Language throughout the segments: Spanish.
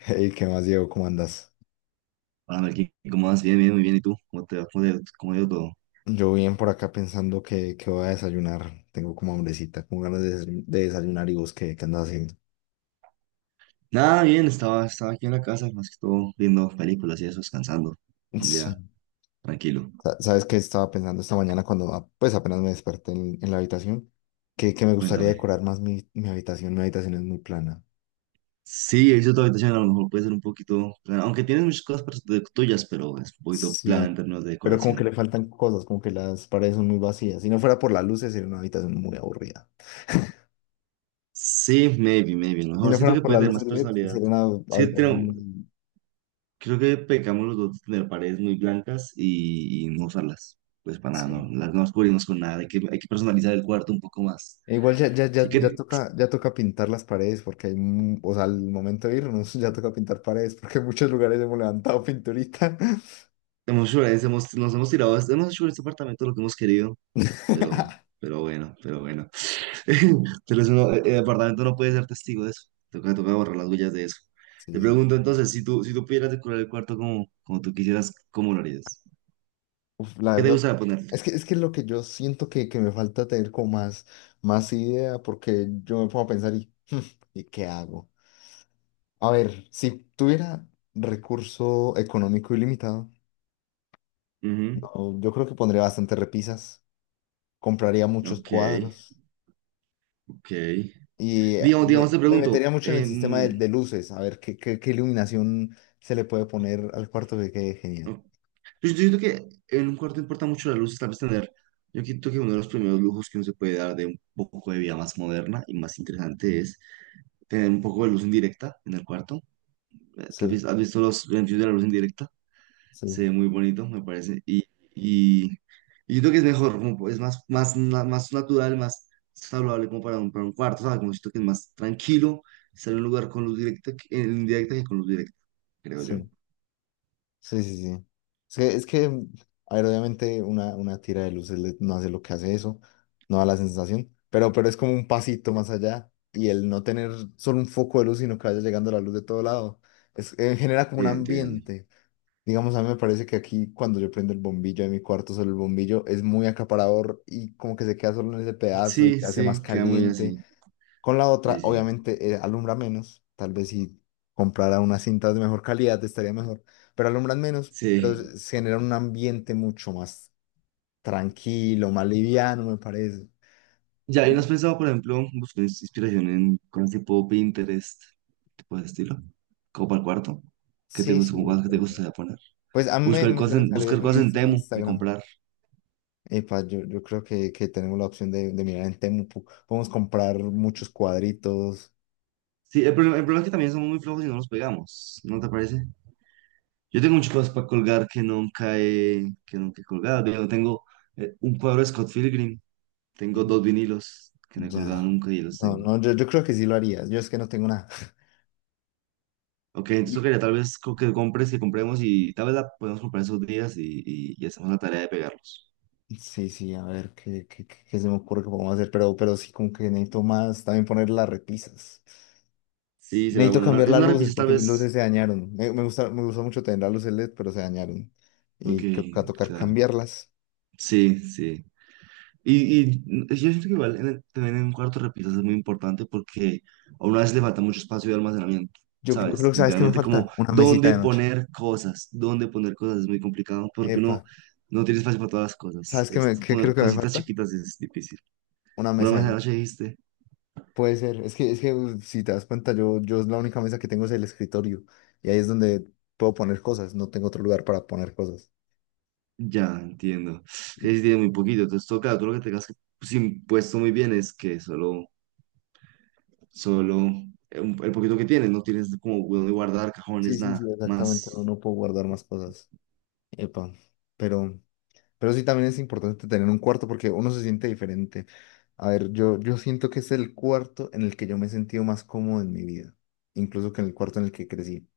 Hey, ¿qué más, Diego? ¿Cómo andas? Ah, aquí, ¿cómo vas? Bien, bien, muy bien. ¿Y tú? ¿Cómo te va? ¿Cómo ha ido todo? Yo bien por acá pensando que voy a desayunar. Tengo como hambrecita, como ganas de desayunar y vos, ¿qué andas haciendo? Nada, bien, estaba aquí en la casa, más que todo viendo películas y eso, descansando. Un Sí. día tranquilo. ¿Sabes qué estaba pensando esta mañana cuando pues apenas me desperté en la habitación? Que me gustaría Cuéntame. decorar más mi habitación. Mi habitación es muy plana. Sí, he visto tu habitación, a lo mejor puede ser un poquito plana, aunque tienes muchas cosas tuyas, pero es un poquito plana en Sí, términos de pero como que decoración. le faltan cosas, como que las paredes son muy vacías. Si no fuera por las luces, sería una habitación muy aburrida. Sí, maybe, maybe. A lo Si mejor no siento fuera que por puede las tener luces más LED, personalidad. sería una Sí, habitación muy... creo que pecamos los dos de tener paredes muy blancas y, no usarlas. Pues para nada, Sí. no, las no las cubrimos con nada. Hay que personalizar el cuarto un poco más. E igual ya, ya, ya, Así ya que toca, ya toca pintar las paredes porque hay, mu- o sea, al momento de irnos ya toca pintar paredes porque en muchos lugares hemos levantado pinturita. hemos hecho violencia, nos hemos tirado, hemos hecho en este apartamento lo que hemos querido, pero, pero bueno. Pero eso no- el apartamento no puede ser testigo de eso. Toca borrar las huellas de eso. Te Sí, sí. pregunto entonces, si tú pudieras decorar el cuarto como tú quisieras, ¿cómo lo harías? Uf, la ¿Qué te verdad, gustaría ponerle? es que lo que yo siento que me falta tener como más, más idea porque yo me pongo a pensar ¿y qué hago? A ver, si tuviera recurso económico ilimitado, Ujú. no, yo creo que pondría bastantes repisas, compraría muchos Ok, cuadros. ok. Y eh, Digamos, me, digamos, te me pregunto, metería mucho en el sistema de, de luces, a ver qué iluminación se le puede poner al cuarto que quede genial. o- yo siento que en un cuarto importa mucho la luz, tal vez tener, yo siento que uno de los primeros lujos que uno se puede dar de un poco de vida más moderna y más interesante tener un poco de luz indirecta en el cuarto. Sí, ¿Has visto los beneficios de la luz indirecta? Se ve sí, muy bonito, me parece. Y, y yo creo que es mejor, como es más, más natural, más saludable como para un cuarto, ¿sabes? Como siento que es más tranquilo estar en un lugar con luz directa, que- en indirecta que con luz directa, creo yo. sí, sí, sí, sí. Sí. Es que, es que, a ver, obviamente una tira de luces no hace lo que hace eso, no da la sensación, pero es como un pasito más allá y el no tener solo un foco de luz, sino que vaya llegando la luz de todo lado, genera como un Llegan, llegan. ambiente. Digamos, a mí me parece que aquí cuando yo prendo el bombillo de mi cuarto, solo el bombillo es muy acaparador y como que se queda solo en ese pedazo y Sí, se hace más sí, queda muy caliente. así. Con la otra, Sí, sí. obviamente, alumbra menos. Tal vez si comprara unas cintas de mejor calidad estaría mejor, pero alumbran menos, pero Sí. se genera un ambiente mucho más tranquilo, más liviano, me parece. Ya, ¿y no has Y- pensado, por ejemplo, buscar inspiración en cosas tipo Pinterest, tipo de ese estilo? Como para el cuarto. ¿Qué te Sí, gusta, como sí, cosas que te puede ser. gustaría poner? Pues a mí me, me suelen salir Buscar cosas en reels en Temu que Instagram. comprar. Epa, yo creo que tenemos la opción de mirar en Temu. Podemos comprar muchos cuadritos. Sí, el problema es que también somos muy flojos y no nos pegamos, ¿no te parece? Yo tengo muchas cosas para colgar que nunca he colgado. Yo tengo un cuadro de Scott Pilgrim, tengo dos vinilos que no he colgado Ya. nunca y los No, tengo. no, yo creo que sí lo haría. Yo es que no tengo nada. Ok, entonces tocaría tal vez que compremos y tal vez la podemos comprar esos días y hacemos la tarea de pegarlos. Y, sí, sí, a ver qué se me ocurre que podemos hacer. Pero sí, como que necesito más también poner las repisas. Sí, será Necesito bueno. Cambiar Es las una luces repisa tal porque mis luces vez. se dañaron. Me gustó mucho tener las luces LED, pero se dañaron. Ok, Y creo que va a tocar claro. cambiarlas. Sí, sí. Y mm, yo siento que igual también en un cuarto de repisas es muy importante porque a una vez le falta mucho espacio de almacenamiento, Yo creo ¿sabes? que, ¿sabes qué me Literalmente como falta? Una mesita de noche. Dónde poner cosas es muy complicado porque Epa, uno no tiene espacio para todas las cosas. ¿sabes qué, Es- me, qué poner creo que me cositas falta? chiquitas es difícil. Una Una mesa vez de anoche noche. dijiste, Puede ser, es que si te das cuenta, yo la única mesa que tengo es el escritorio y ahí es donde puedo poner cosas, no tengo otro lugar para poner cosas. ya entiendo. Que sí tiene muy poquito, entonces toca, tú lo que tengas que, pues, impuesto muy bien es que solo el poquito que tienes, no tienes como dónde guardar Sí, cajones, sí, nada sí, exactamente, no, más. no puedo guardar más cosas. Epa, pero, pero sí también es importante tener un cuarto porque uno se siente diferente. A ver, yo siento que es el cuarto en el que yo me he sentido más cómodo en mi vida, incluso que en el cuarto en el que crecí.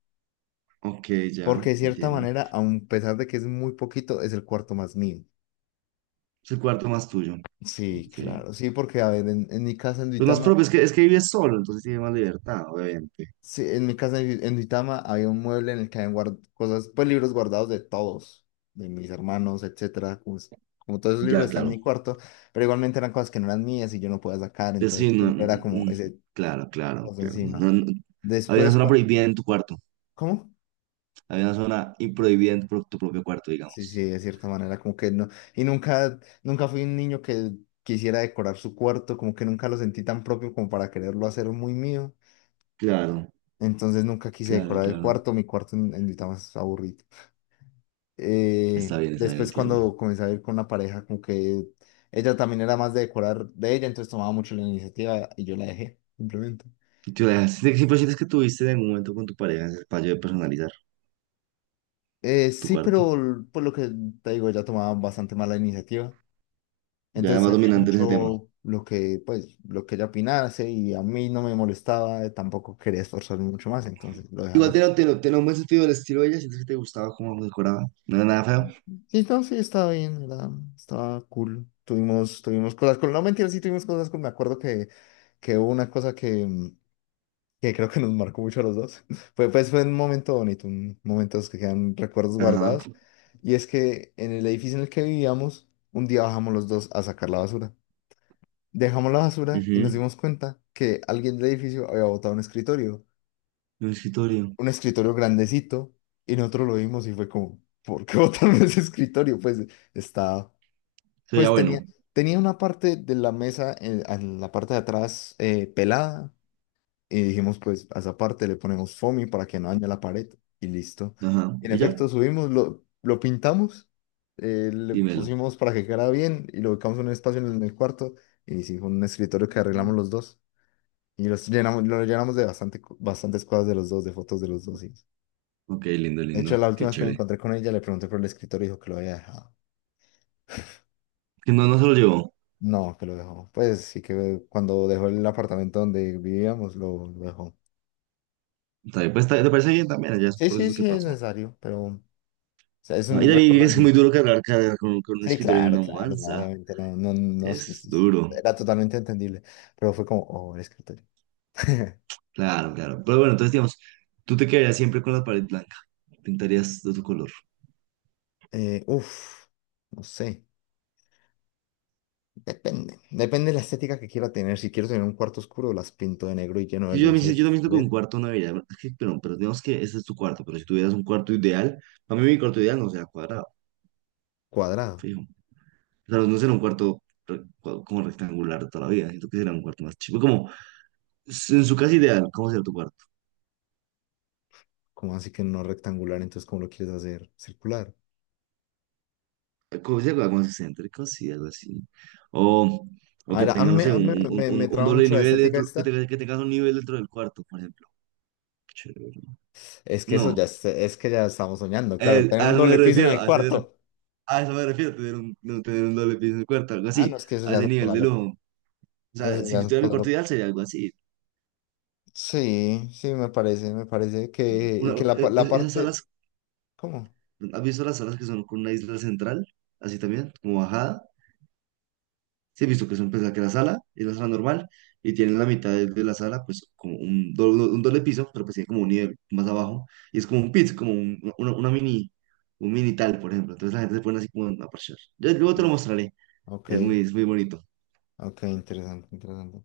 Ok, ya, Porque de cierta entiendo. manera, a pesar de que es muy poquito, es el cuarto más mío. Es el cuarto más tuyo. Sí, Ok. claro, sí, porque a ver, en mi casa en Pues más Duitama. propio, es que vives solo, entonces tienes más libertad, obviamente. Sí, en mi casa en Duitama había un mueble en el que habían pues libros guardados de todos, de mis hermanos, etcétera. Como todos esos libros Ya, están en mi claro. cuarto, pero igualmente eran cosas que no eran mías y yo no podía sacar, Pues entonces sí, no, siempre era como mm, ese claro, claro, cosa claro. encima. No, no, no. Había una Después, zona cuando, prohibida en tu cuarto. ¿cómo? Había una zona y prohibida en tu propio cuarto, Sí, sí, digamos. de cierta manera, como que no. Y nunca fui un niño que quisiera decorar su cuarto, como que nunca lo sentí tan propio como para quererlo hacer muy mío. Claro, Entonces nunca quise claro, decorar el claro. cuarto, mi cuarto en Duitama es aburrido. Está bien, Después entiendo. cuando comencé a ir con una pareja, como que ella también era más de decorar de ella, entonces tomaba mucho la iniciativa y yo la dejé, simplemente. ¿Siempre sientes que tuviste en algún momento con tu pareja ese fallo de personalizar tu Sí, cuarto? pero pues lo que te digo, ella tomaba bastante mala iniciativa. Ya Entonces más hacía dominante en ese tema. mucho lo que, pues, lo que ella opinase y a mí no me molestaba, tampoco quería esforzarme mucho más, entonces lo dejaba Igual así. tiene un buen sentido del estilo de ella, siento que te gustaba cómo decoraba, no era nada feo. Sí, no, sí, estaba bien, era, estaba cool. Tuvimos, tuvimos cosas con, no mentira, sí tuvimos cosas con, me acuerdo que hubo una cosa que creo que nos marcó mucho a los dos. Fue, pues fue un momento bonito, un momentos que quedan recuerdos Ajá, guardados. Y es que en el edificio en el que vivíamos, un día bajamos los dos a sacar la basura. Dejamos la basura y nos ujú. dimos cuenta que alguien del edificio había botado Un escritorio, un escritorio grandecito, y nosotros lo vimos y fue como, ¿por qué botaron ese escritorio? Pues estaba, se veía pues tenía, bueno, tenía una parte de la mesa, en la parte de atrás pelada. Y dijimos, pues a esa parte le ponemos foamy para que no dañe la pared y listo. ajá, En y ya, efecto, subimos, lo pintamos, le dímelo. pusimos para que quedara bien y lo ubicamos en un espacio en el cuarto y hicimos un escritorio que arreglamos los dos y los llenamos, lo llenamos de bastante, bastantes cosas de los dos, de fotos de los dos. Sí. Ok, lindo, De hecho, lindo, la qué última vez que me chévere. encontré con ella le pregunté por el escritorio y dijo que lo había dejado. Que no, no se lo llevó. No, que lo dejó. Pues sí que cuando dejó el apartamento donde vivíamos, lo dejó. Está bien, te parece bien también, ya es un Sí, sí, proceso que sí, es pasó. necesario, pero... O sea, es Ah, y un también es que es muy recuerdo. duro cargar, cargar con un Sí, escritorio de claro, una claro, no, mudanza, obviamente, no, no, no, es duro, era totalmente entendible, pero fue como, oh, el escritorio. claro, claro. Pero bueno, entonces digamos, tú te quedarías siempre con la pared blanca, pintarías de tu color. Uf, no sé, depende, depende de la estética que quiera tener, si quiero tener un cuarto oscuro, las pinto de negro y lleno de Sí, yo, yo también luces siento que un LED. cuarto no debería. Es que, pero digamos que ese es tu cuarto, pero si tuvieras un cuarto ideal, a mí mi cuarto ideal no será cuadrado, Cuadrado, fijo. O sea, no será un cuarto como rectangular toda la vida, siento que será un cuarto más chico. Como en su casa ideal, ¿cómo será tu cuarto? como así que no rectangular, entonces, ¿cómo lo quieres hacer? Circular. Como si algo más excéntrico, sí, algo así. O, o A que ver, a tenga, mí, no me, sé, a mí me- me- me un traba doble mucho la nivel estética dentro, esta, que tengas un nivel dentro del cuarto, por ejemplo. Chévere. es que eso ya, No, es que ya estamos soñando, claro, tener a un eso me doble piso en refiero, el cuarto, a eso me refiero, tener un, no tener un doble piso en el cuarto, algo ah, así, no, es que eso a ya ese es nivel cosa de loca, lujo. O sea, eso ya si es tuviera mi cosa cuarto loca. ideal sería algo así. Sí, sí, me parece que, y Una- que la, pa- la Esas salas, parte, ¿cómo? ¿has visto las salas que son con una isla central? Así también, como bajada. Sí, he visto que son, pues, la que la sala es la sala normal y tienen la mitad de la sala, pues, como un doble piso, pero pues tiene como un nivel más abajo. Y es como un pit, como una mini, un mini tal, por ejemplo. Entonces la gente se pone así como a parchar. Yo luego te Sí. lo mostraré. Ok, Es muy bonito. ok, interesante, interesante.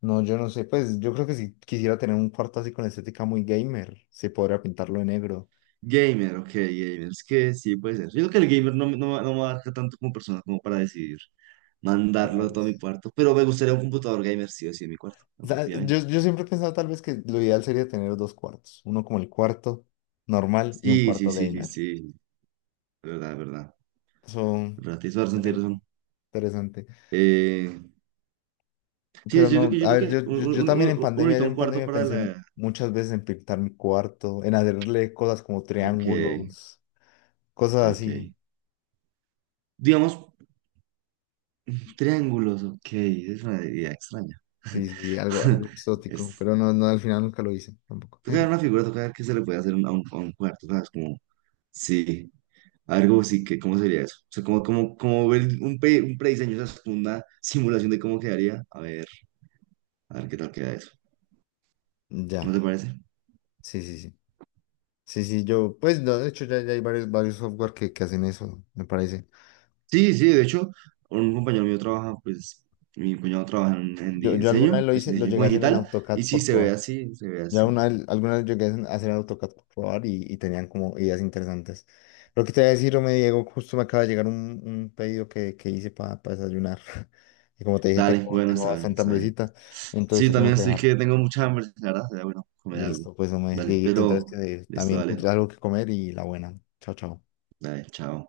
No, yo no sé, pues yo creo que si quisiera tener un cuarto así con estética muy gamer, se podría pintarlo de negro. Gamer, ok, gamer. Es que sí, puede ser. Yo creo que el gamer no, no me abarca tanto como persona como para decidir mandarlo a Claro. todo mi cuarto. Pero me gustaría un computador gamer, sí o sí, en mi cuarto, Sa- Yo, efectivamente. yo siempre he pensado tal vez que lo ideal sería tener dos cuartos, uno como el cuarto normal y un Sí, sí, cuarto sí, sí, gamer. sí. De verdad, de verdad. Eso De verdad, tienes razón, sería tienes razón. interesante. Eh, sí, Pero no, a yo creo ver, que yo, yo, yo también en un pandemia, ahorita yo un en cuarto pandemia para pensé mu- la... muchas veces en pintar mi cuarto, en hacerle cosas como Ok, triángulos, cosas ok, ok. así. Digamos, triángulos, ok. Es una idea extraña. Sí, sí, sí, algo, algo Es, exótico, pero no, no, al final nunca lo hice tampoco. toca ver una figura, toca ver qué se le puede hacer a un cuarto, ¿sabes? Como, sí. Algo así que, ¿cómo sería eso? O sea, como, como, como ver un prediseño, o sea, como una simulación de cómo quedaría. A ver qué tal queda eso. Ya, ¿No te parece? sí, sí, sí. Sí, sí, yo, pues no, de hecho ya, ya hay varios, varios software que hacen eso, me parece. Sí, sí, de hecho, un compañero mío trabaja, pues, mi cuñado trabaja en Yo alguna diseño, vez lo pues, hice, en lo diseño llegué como a hacer en digital, y AutoCAD sí, por se ve probar. así, se ve Ya así. una, algunas alguna llegué a hacer AutoCAD por probar y tenían como ideas interesantes. Lo que te voy a decir, me Diego, justo me acaba de llegar un pedido que hice para desayunar. Y como te dije, Dale, tengo, bueno, tengo está bien, bastante está bien. hambrecita, entonces Sí, te también tengo que estoy dejar. que tengo mucha hambre, la verdad, sería bueno, comer algo. Listo, pues, hombre, Dale, Dieguito, entonces pero, que listo, también encontré dale, algo que comer y la buena. Chao, chao. dale, chao.